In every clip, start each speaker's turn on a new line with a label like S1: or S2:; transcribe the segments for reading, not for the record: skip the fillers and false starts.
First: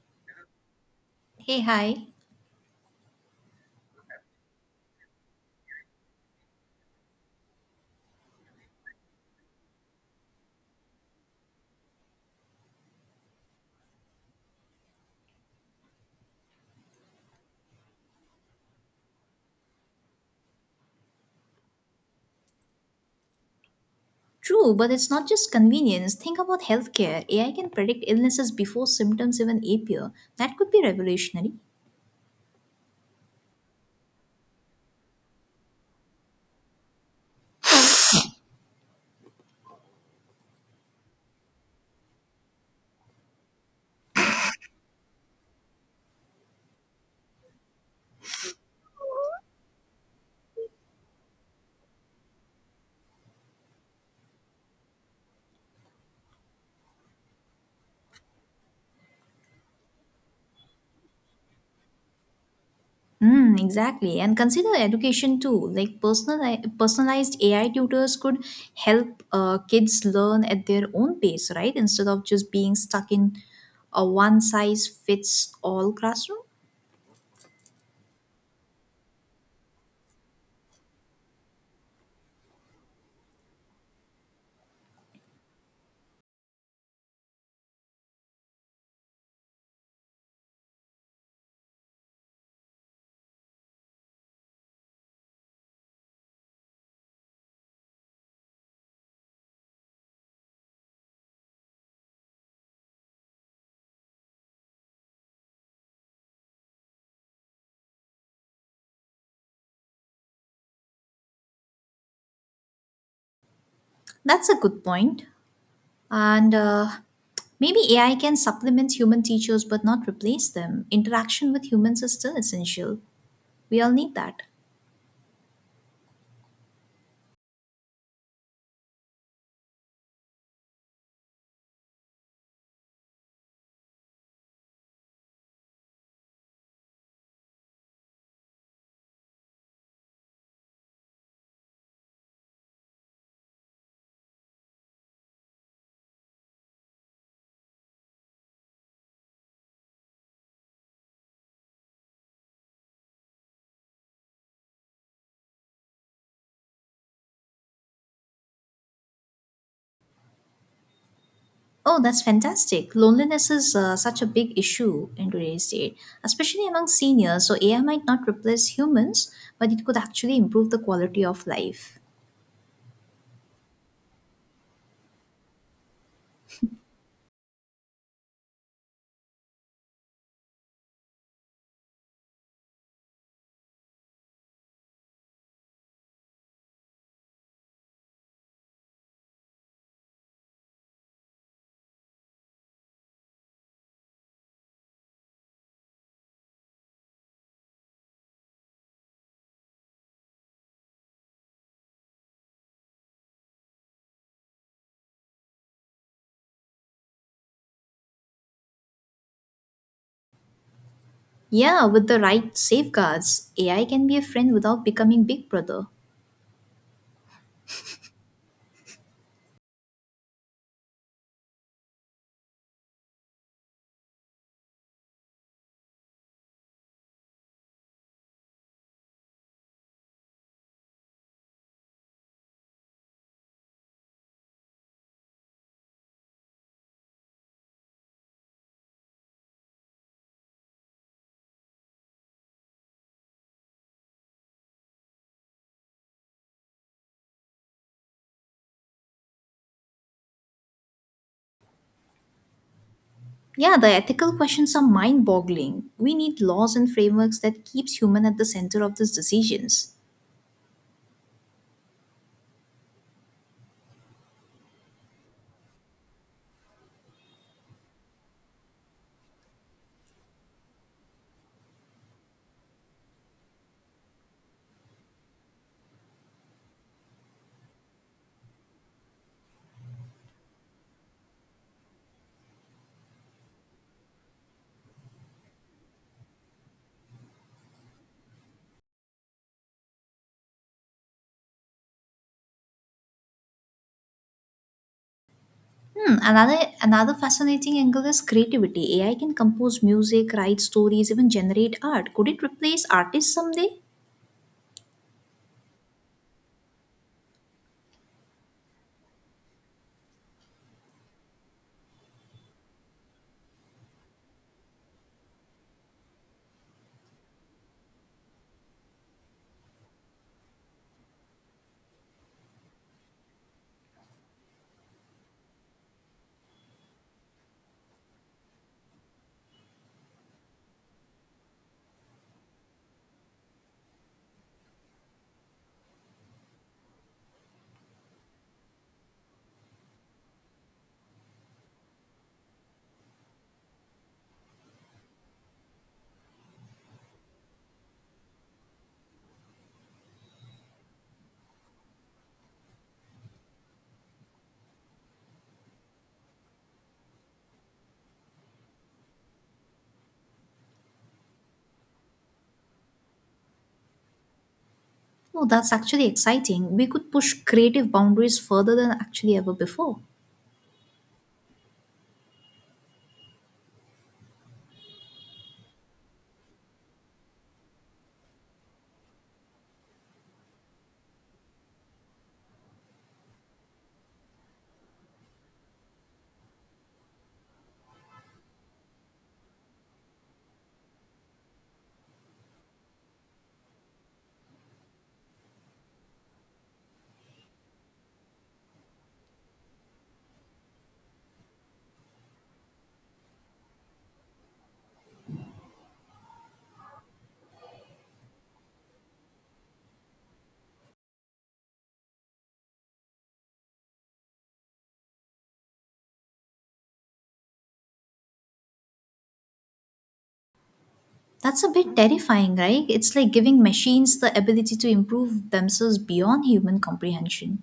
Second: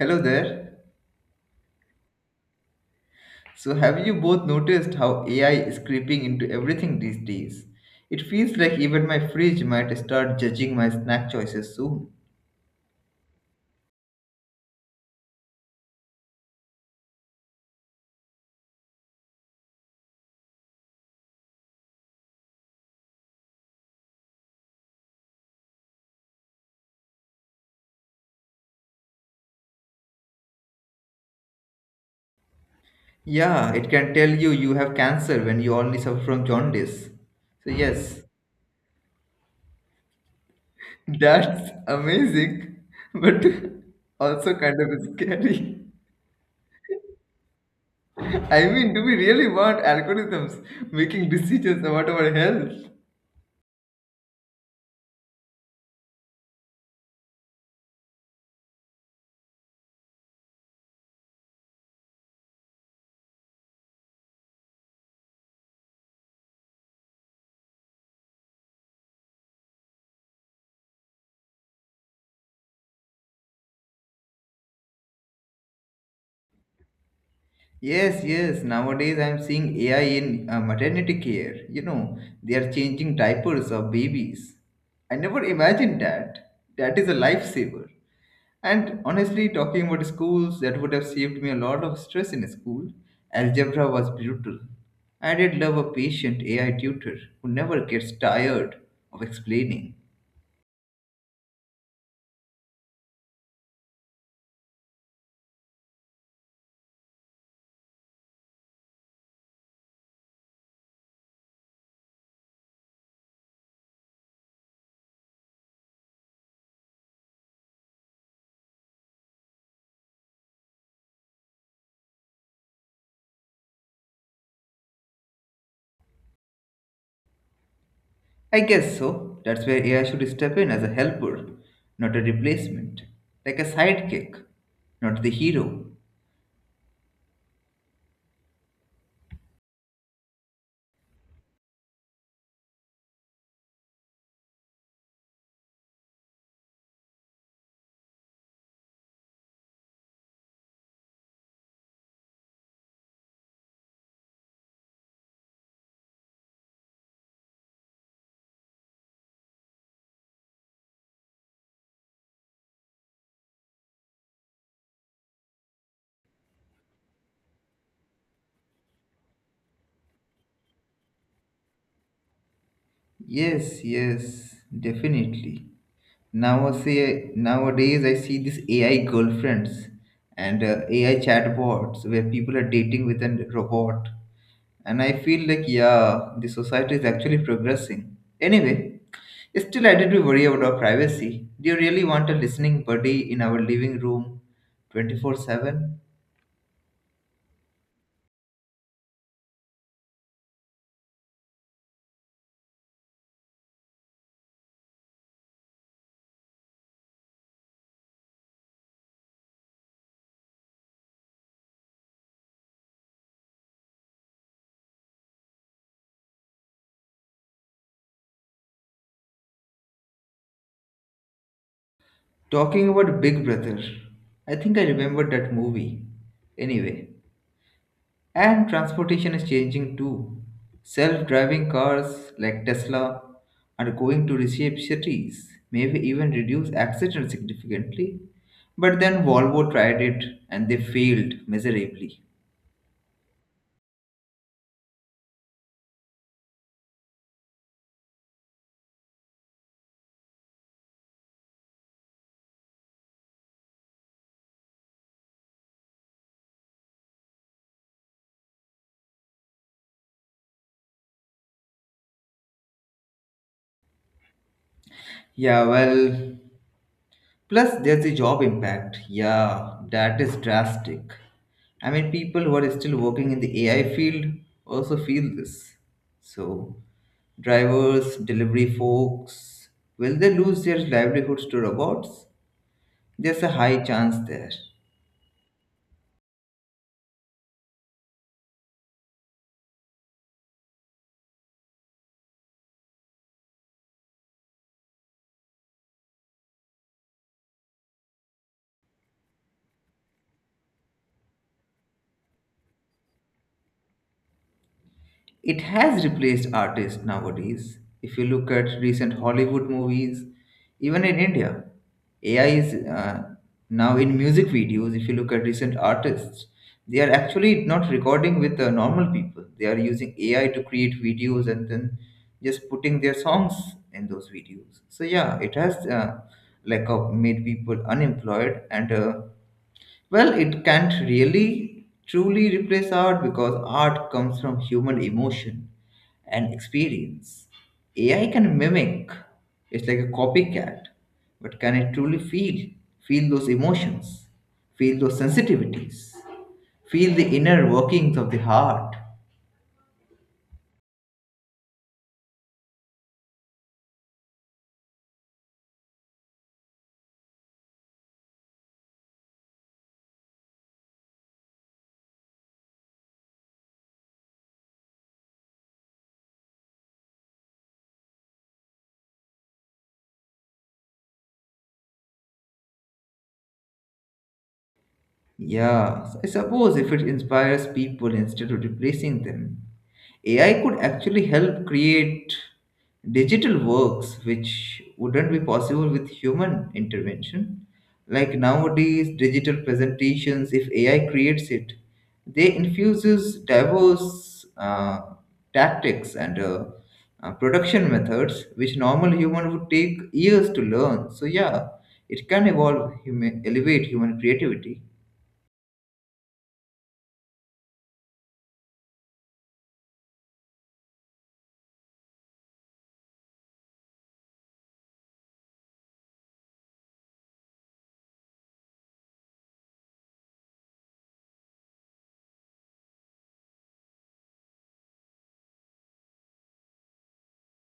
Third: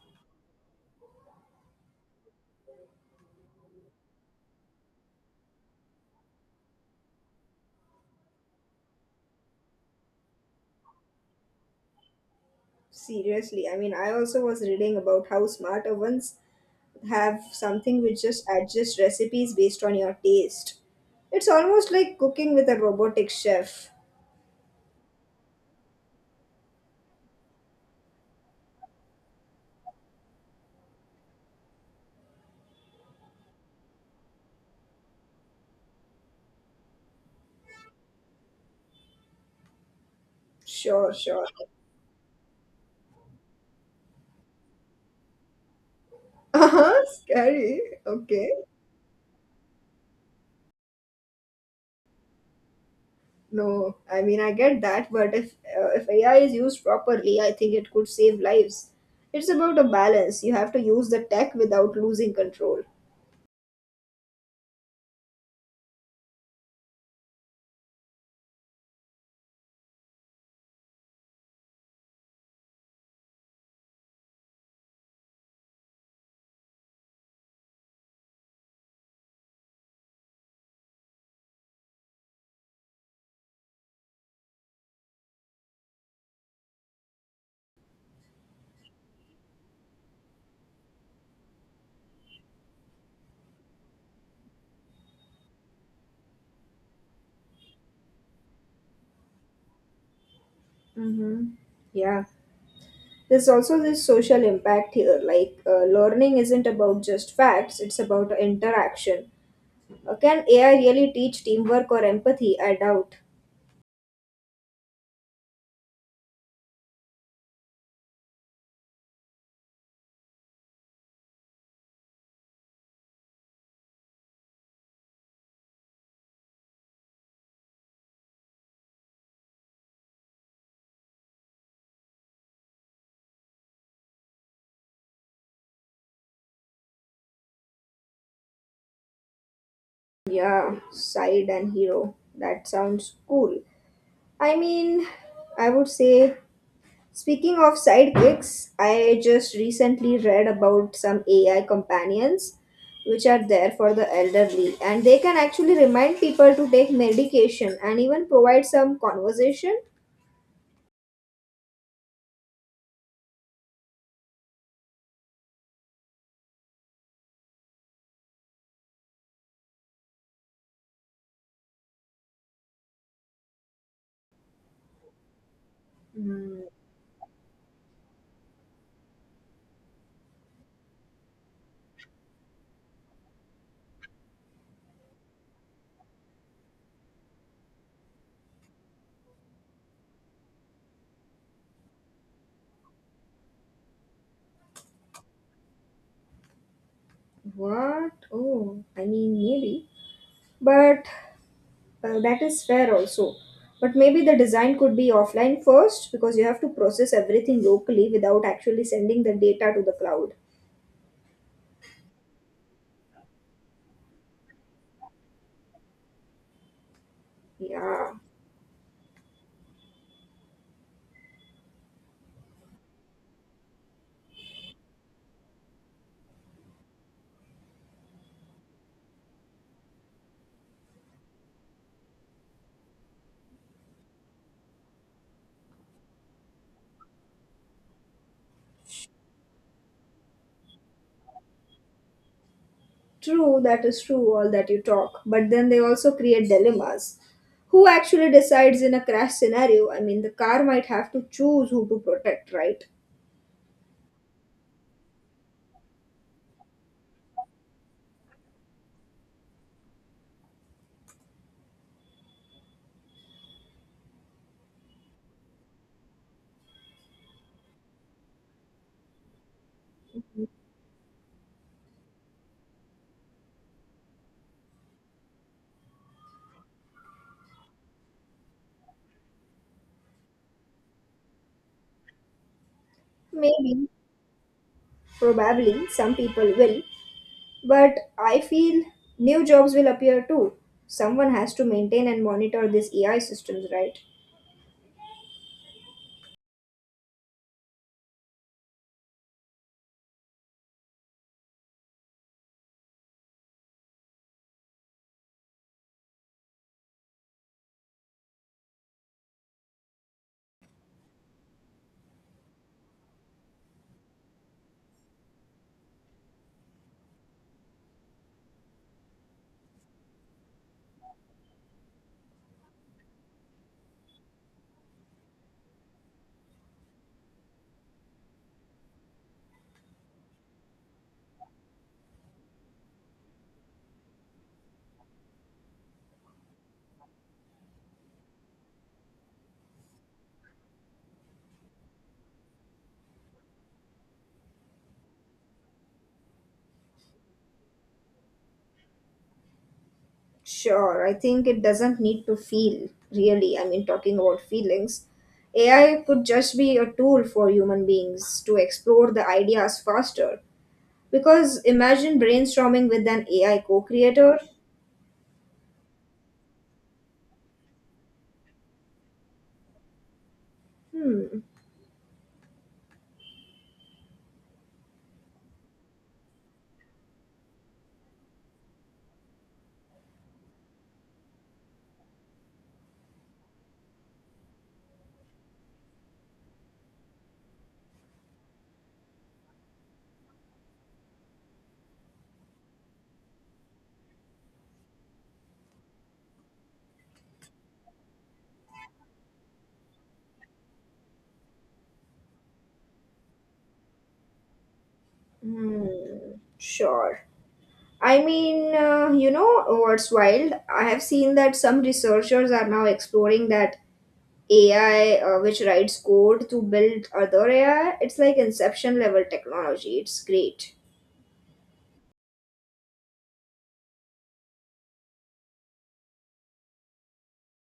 S1: Hello there.
S2: Hey, hi.
S1: So, have you both noticed how AI is creeping into everything these days? It feels like even my fridge might start judging my snack choices soon.
S3: Seriously, I mean, I also was reading about how smart ovens have something which just adjusts recipes based on your taste. It's almost like cooking with a robotic chef.
S2: True, but it's not just convenience. Think about healthcare. AI can predict illnesses before symptoms even appear. That could be revolutionary.
S1: Yeah, it can tell you you have cancer when you only suffer from jaundice. So, yes,
S3: Sure, sure.
S1: that's amazing, but also kind of scary.
S3: Uh-huh, scary. Okay.
S1: I mean, do we really want algorithms making decisions about our health?
S3: No, I mean, I get that, but if AI is used properly, I think it could save lives. It's about a balance. You have to use the tech without losing control.
S2: Hmm, exactly. And consider education too. Like personalized AI tutors could help kids learn at their own pace, right? Instead of just being stuck in a one size fits all classroom.
S1: Yes, yes. Nowadays, I'm seeing AI in maternity care. You know, they are changing diapers of babies. I never imagined that. That is a lifesaver. And honestly, talking about schools, that would have saved me a lot of stress in school. Algebra was brutal. I did love a patient AI tutor who never gets tired of explaining.
S3: Mm-hmm. Yeah. There's also this social impact here, learning isn't about just facts, it's about interaction. Can AI really teach teamwork or empathy? I doubt.
S2: That's a good point. And Maybe AI can supplement human teachers but not replace them. Interaction with humans is still essential. We all need that.
S1: I guess so. That's where AI should step in as a helper, not a replacement, like a sidekick, not the hero.
S3: Yeah, side and hero. That sounds cool. I mean, I would say, speaking of sidekicks, I just recently read about some AI companions which are there for the elderly and they can actually remind people to take medication and even provide some conversation.
S2: Oh, that's fantastic. Loneliness is such a big issue in today's day, especially among seniors. So, AI might not replace humans, but it could actually improve the quality of life.
S1: Yes, yes, definitely. Now I see, nowadays I see these AI girlfriends and AI chatbots where people are dating with a robot, and I feel like yeah, the society is actually progressing. Anyway, still I did worry about our privacy. Do you really want a listening buddy in our living room, 24/7?
S3: What? Oh, I mean, maybe. But that is fair also. But maybe the design could be offline first because you have to process everything locally without actually sending the data to the cloud.
S2: Yeah, with the right safeguards, AI can be a friend without becoming Big Brother.
S3: Yeah,
S1: Talking about Big Brother, I think I remember that movie. Anyway. And transportation is changing too. Self driving cars like Tesla are going to reshape cities, maybe even reduce accidents significantly. But then Volvo tried it and they failed miserably.
S3: true, that is true, all that you talk. But then they also create dilemmas. Who actually decides in a crash scenario? I mean, the car might have to choose who to protect, right?
S2: Yeah, the ethical questions are mind-boggling. We need laws and frameworks that keeps human at the center of these decisions.
S1: Yeah, well, plus, there's the job impact. Yeah, that is drastic. I mean, people who are still working in the AI field also feel this. So, drivers, delivery folks, will they lose their livelihoods to robots? There's a high
S3: Maybe,
S1: chance there.
S3: probably, some people will, but I feel new jobs will appear too. Someone has to maintain and monitor these AI systems, right?
S2: Hmm, another fascinating angle is creativity. AI can compose music, write stories, even generate art. Could it replace artists someday?
S1: It has replaced artists nowadays. If you look at recent Hollywood movies, even in India, AI is now in music videos. If you look at recent artists, they are actually not recording with the normal people. They are using AI to create videos and then just putting their songs in those videos. So yeah, it has made people unemployed and well, it can't really truly replace art because art comes from human emotion and experience. AI can mimic, it's like a copycat, but can it truly feel? Feel those emotions, feel those sensitivities, feel the inner workings of the heart.
S3: Sure, I think it doesn't need to feel really. I mean, talking about feelings, AI could just be a tool for human beings to explore the ideas faster. Because imagine brainstorming with an AI co creator.
S2: No, that's actually exciting. We could push creative boundaries further than actually ever before.
S3: Hmm,
S1: Yeah, so I suppose if it inspires people instead of replacing them, AI could actually help create digital works which wouldn't be possible with human intervention. Like nowadays, digital presentations, if AI creates it, they infuses diverse tactics and production methods which normal human would take years to learn. So yeah, it can evolve, elevate human creativity.
S3: hmm, sure. I mean, you know what's wild? I have seen that some researchers are now exploring that AI which writes code to build other AI. It's like inception level technology. It's great.
S2: That's a bit terrifying, right? It's like giving machines the ability to improve themselves beyond human comprehension.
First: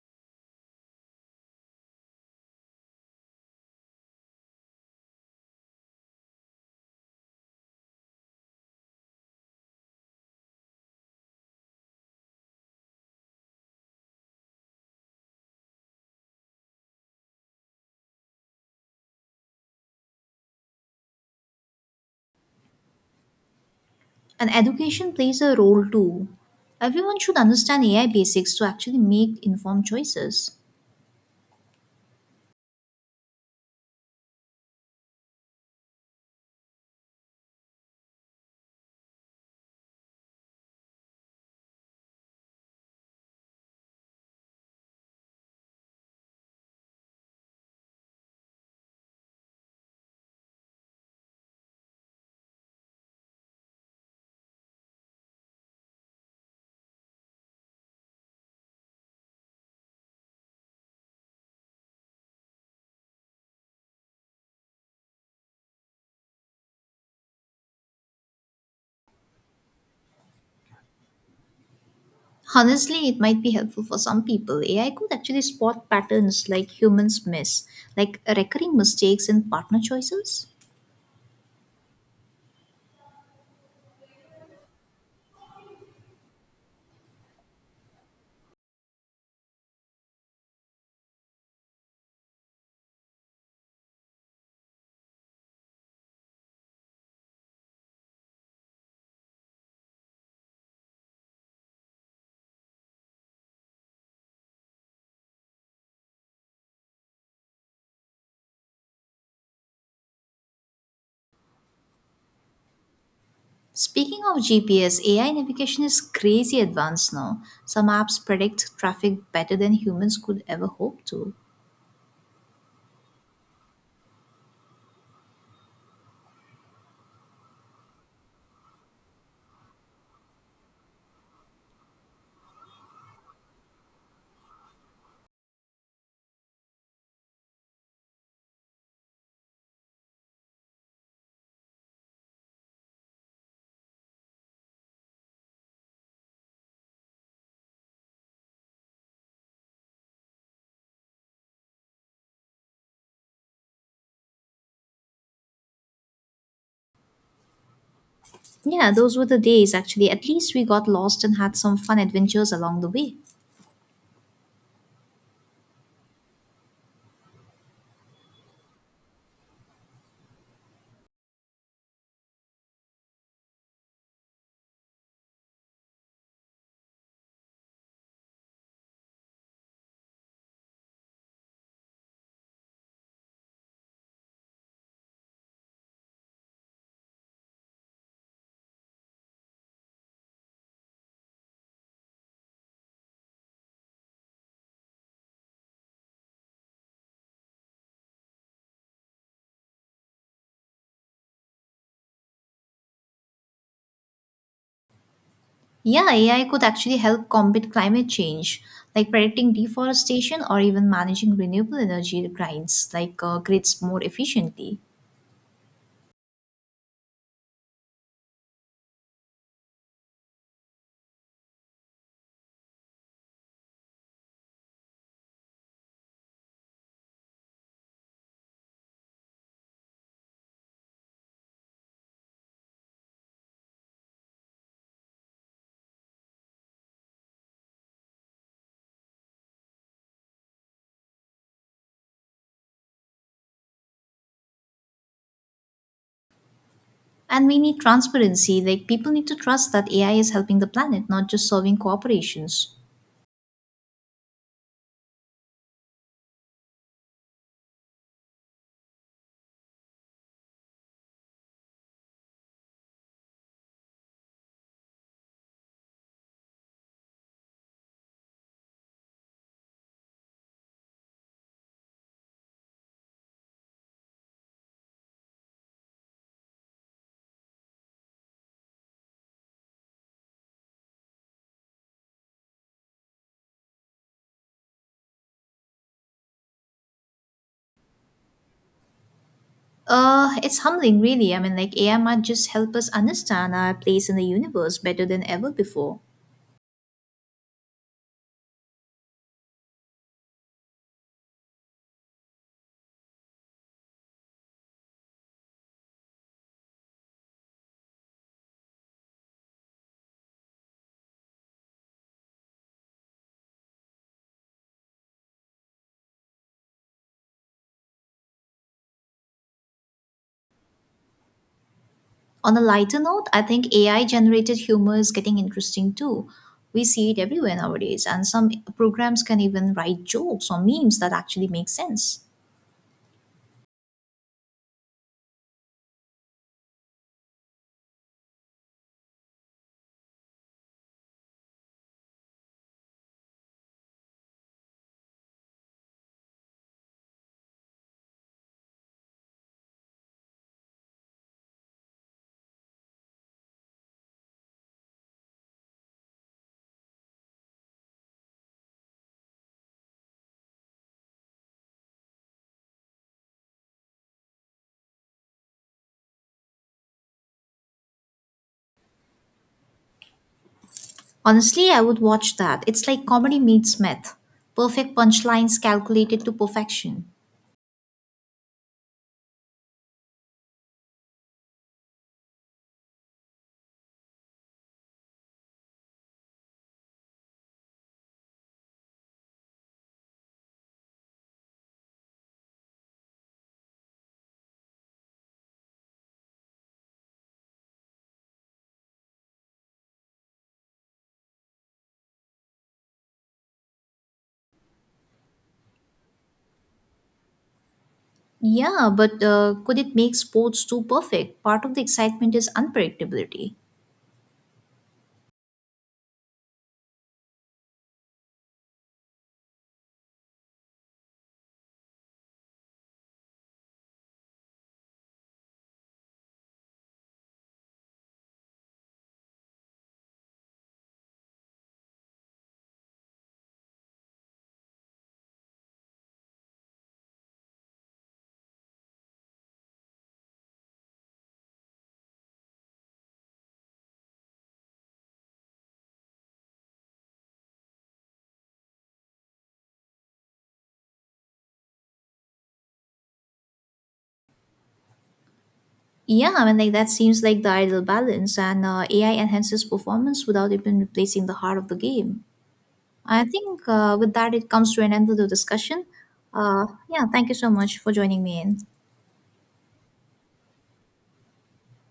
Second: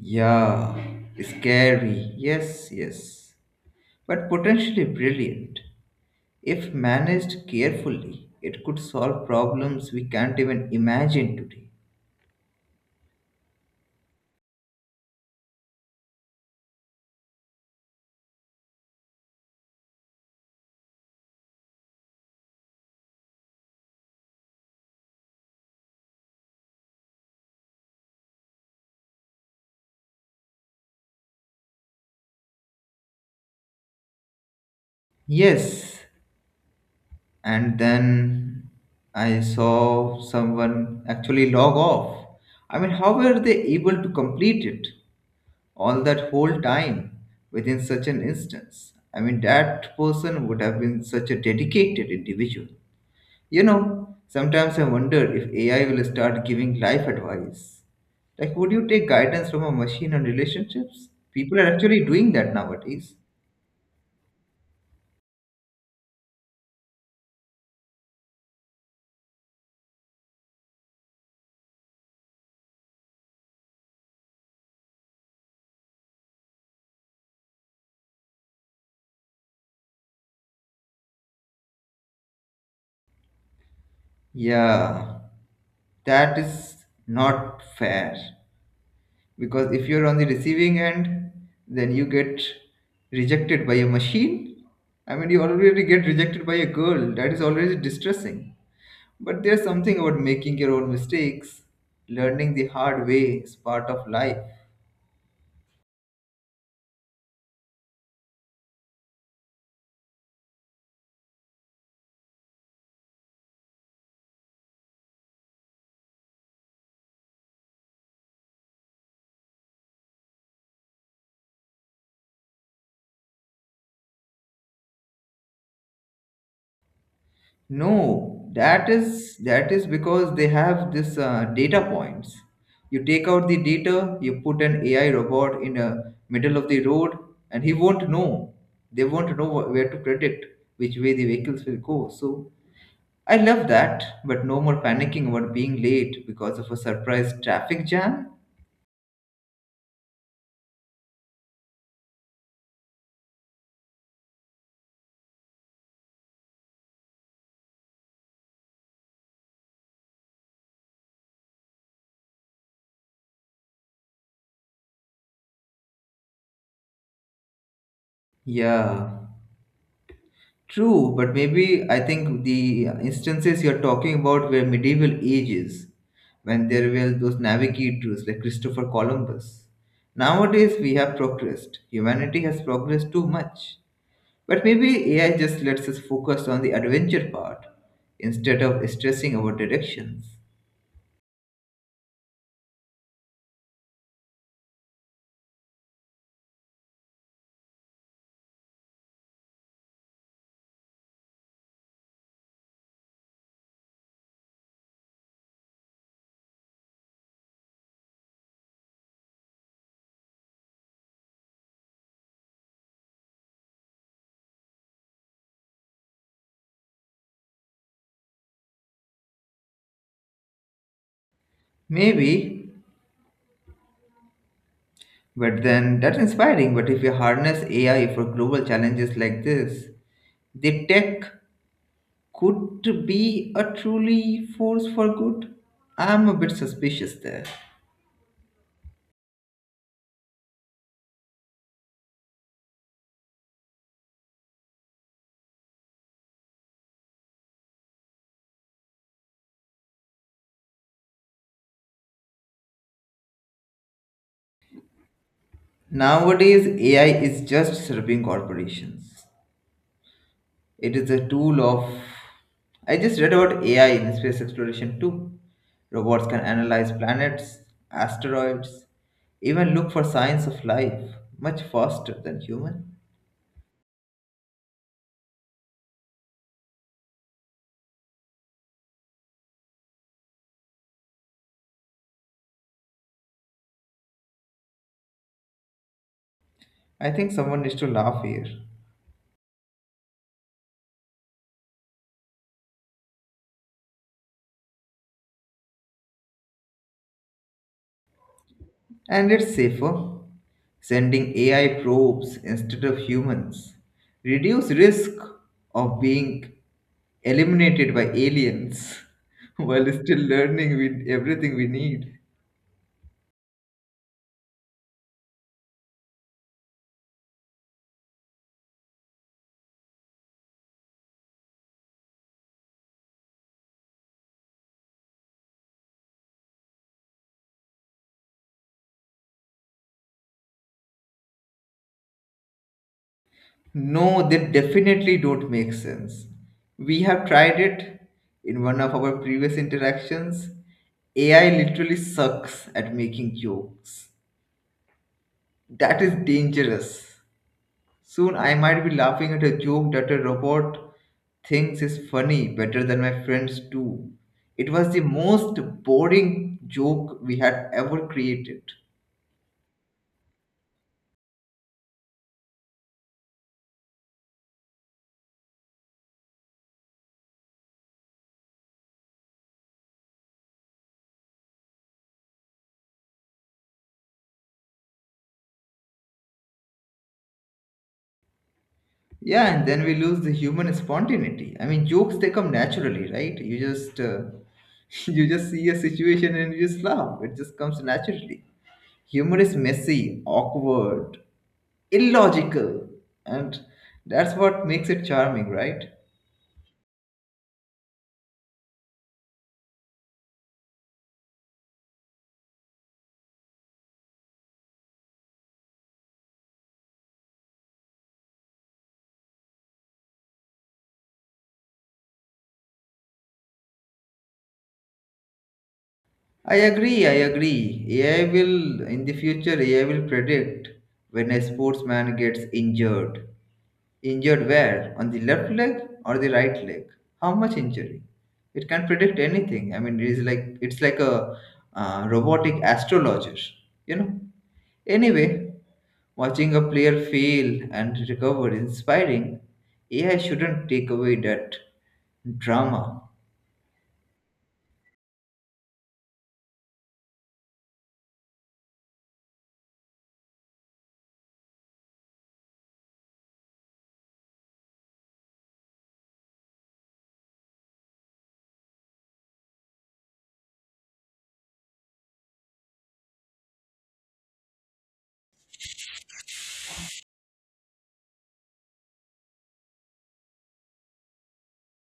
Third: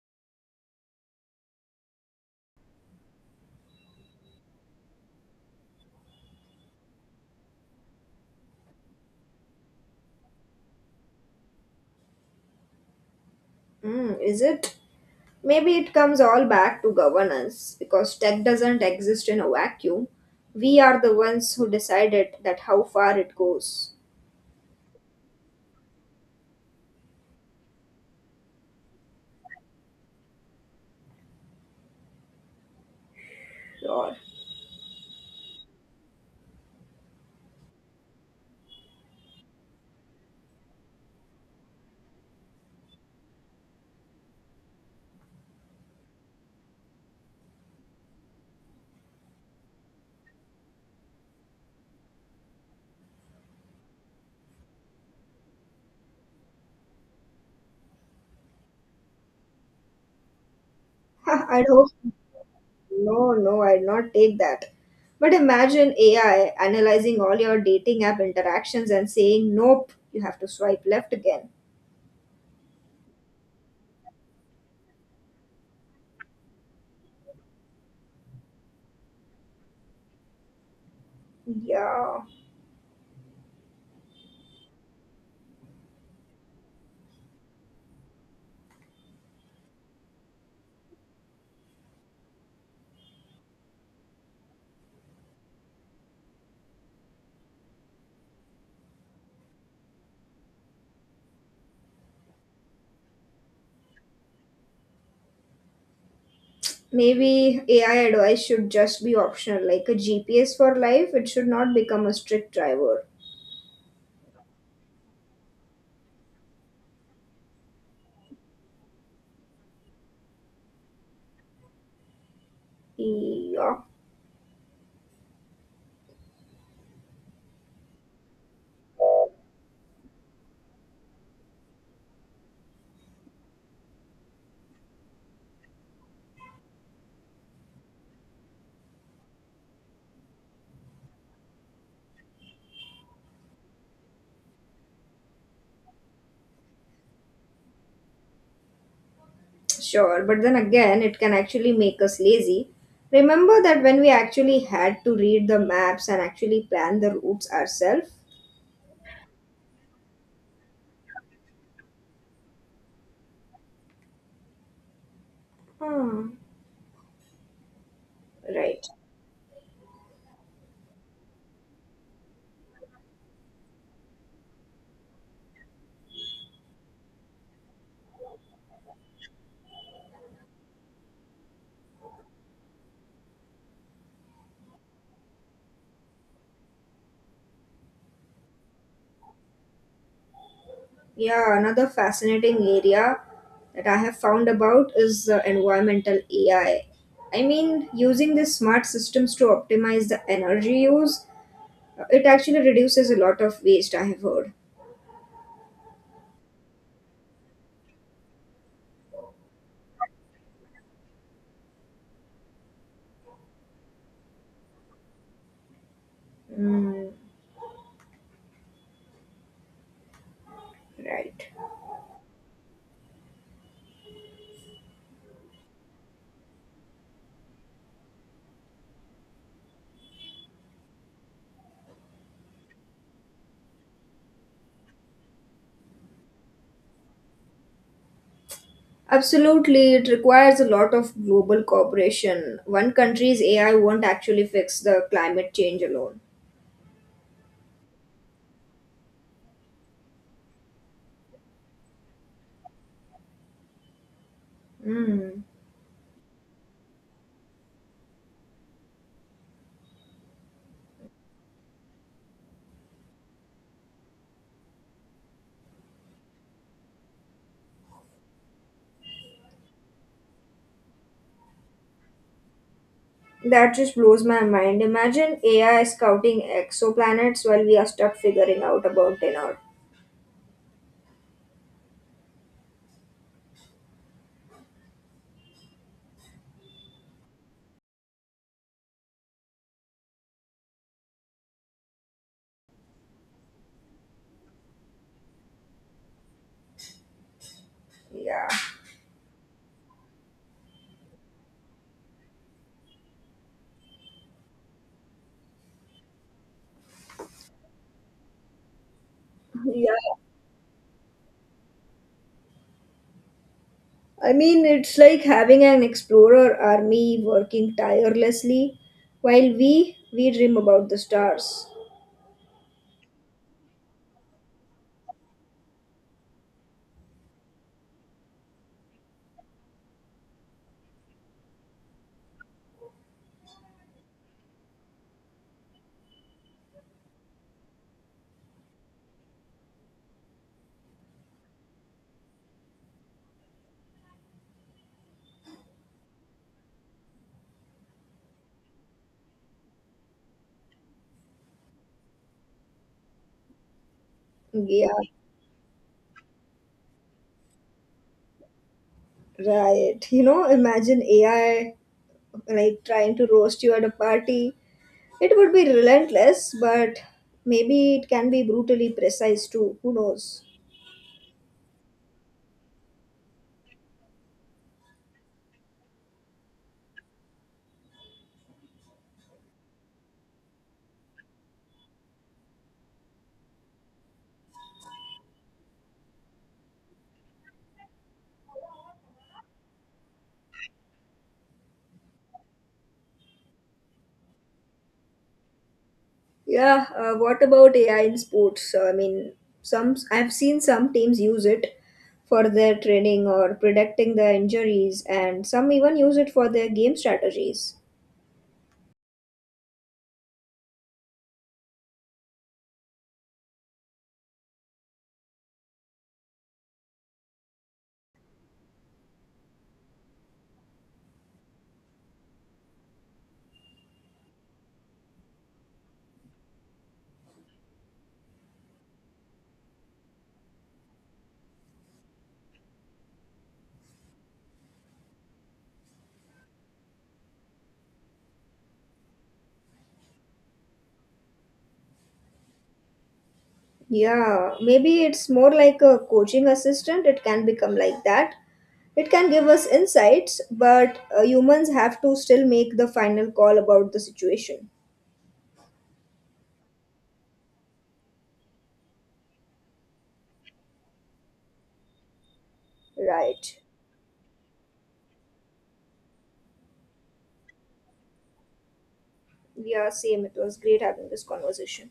S1: Yeah, scary. Yes, yes. But potentially brilliant. If managed carefully, it could solve problems we can't even imagine today.
S3: Mm, is it? Maybe it comes all back to governance because tech doesn't exist in a vacuum. We are the ones who decided that how far it goes.
S2: And education plays a role too. Everyone should understand AI basics to actually make informed choices.
S3: Lord.
S1: Yes, and then I saw someone actually log off. I mean, how were they able to complete it all that whole time within such an instance? I mean, that person would have been such a dedicated individual. You know, sometimes I wonder if AI will start giving life advice. Like, would you take guidance from a machine on relationships? People
S3: I
S1: are
S3: hope
S1: actually doing that nowadays.
S3: no, no, I'd not take that. But imagine AI analyzing all your dating app interactions and saying, nope, you have to swipe left again.
S2: Honestly, it might be helpful for some people. AI could actually spot patterns like humans miss, like recurring mistakes in partner choices.
S3: Yeah.
S1: Yeah, that is not fair. Because if you're on the receiving end, then you get rejected by a machine. I mean, you already get rejected by a girl. That is already distressing. But there's something about making your own mistakes. Learning the hard way is part of life.
S3: Maybe AI advice should just be optional, like a GPS for life. It should not become a strict driver.
S2: Speaking of GPS, AI navigation is crazy advanced now. Some apps predict traffic better than humans could ever hope to.
S3: Yeah,
S1: No, that is because they have this data points. You take out the data, you put an AI robot in the middle of the road, and he won't know. They won't know where to predict which way the vehicles will go. So I love that, but no more panicking about being late because of a surprise traffic jam.
S3: sure. But then again, it can actually make us lazy. Remember that when we actually had to read the maps and actually plan the routes ourselves?
S2: Yeah, those were the days actually. At least we got lost and had some fun adventures along the way.
S3: Hmm, right.
S1: Yeah. True, but maybe I think the instances you're talking about were medieval ages when there were those navigators like Christopher Columbus. Nowadays, we have progressed. Humanity has progressed too much. But maybe AI just lets us focus on the adventure part instead of stressing our directions.
S3: Yeah, another fascinating area that I have found about is environmental AI. I mean, using these smart systems to optimize the energy use. It actually reduces a lot of waste, I have heard.
S2: Yeah, AI could actually help combat climate change, like predicting deforestation or even managing renewable energy grids, like grids more efficiently.
S3: Mm, right.
S1: Maybe, but then that's inspiring. But if you harness AI for global challenges like this, the tech could be a truly force for good? I'm a bit suspicious there.
S3: Absolutely, it requires a lot of global cooperation. One country's AI won't actually fix the climate change alone.
S2: And we need transparency, like people need to trust that AI is helping the planet, not just serving corporations.
S3: Mm.
S1: Nowadays, AI is just serving corporations. It is a tool of. I just read about AI in space exploration too. Robots can analyze planets, asteroids, even look for signs of life much faster than human.
S3: That just blows my mind. Imagine AI scouting exoplanets while we are stuck figuring out about in
S1: I think someone needs to laugh here.
S2: It's humbling, really. I mean, like AI might just help us understand our place in the universe better than ever before.
S3: yeah.
S1: And it's safer. Sending AI probes instead of humans. Reduce risk of being eliminated by aliens while still
S3: Yeah.
S1: learning with everything we need.
S3: I mean, it's like having an explorer army working tirelessly while we dream about the stars.
S2: On a lighter note, I think AI generated humor is getting interesting too. We see it everywhere nowadays, and some programs can even write jokes or memes that actually make sense.
S1: No, they definitely don't make sense. We have tried it in one of our previous interactions. AI literally sucks at making jokes. That is dangerous. Soon I might be laughing at a joke that a robot thinks is funny better than my friends do. It
S3: Yeah.
S1: was the most boring joke we had ever created.
S3: Right. You know, imagine AI like trying to roast you at a party. It would be relentless, but maybe it can be brutally precise too. Who knows?
S2: Honestly, I would watch that. It's like comedy meets math. Perfect punchlines calculated to perfection.
S1: Yeah, and then we lose the human spontaneity. I mean, jokes they come naturally, right? You just you just see a situation and you just laugh. It just comes naturally. Humor is messy, awkward, illogical, and that's what makes it charming, right?
S3: Yeah. What about AI in sports? I mean, some I've seen some teams use it for their training or predicting their injuries, and some even use it for their game strategies.
S2: Yeah, but could it make sports too perfect? Part of the excitement is unpredictability.
S1: I agree, I agree. AI will, in the future, AI will predict when a sportsman gets injured. Injured where? On the left leg or the right leg? How much injury? It can predict anything. I mean, it's like a robotic astrologer, you know. Anyway, watching a player fail and recover is inspiring. AI shouldn't take away that drama.
S3: Yeah, maybe it's more like a coaching assistant. It can become like that. It can give us insights, but humans have to still make the final call about the situation.
S2: Yeah, I mean, like that seems like the ideal balance, and AI enhances performance without even replacing the heart of the game. I
S3: Right.
S2: think with that, it comes to an end to the discussion. Yeah, thank you so much for joining me in.
S3: Yeah, same. It was great having this conversation.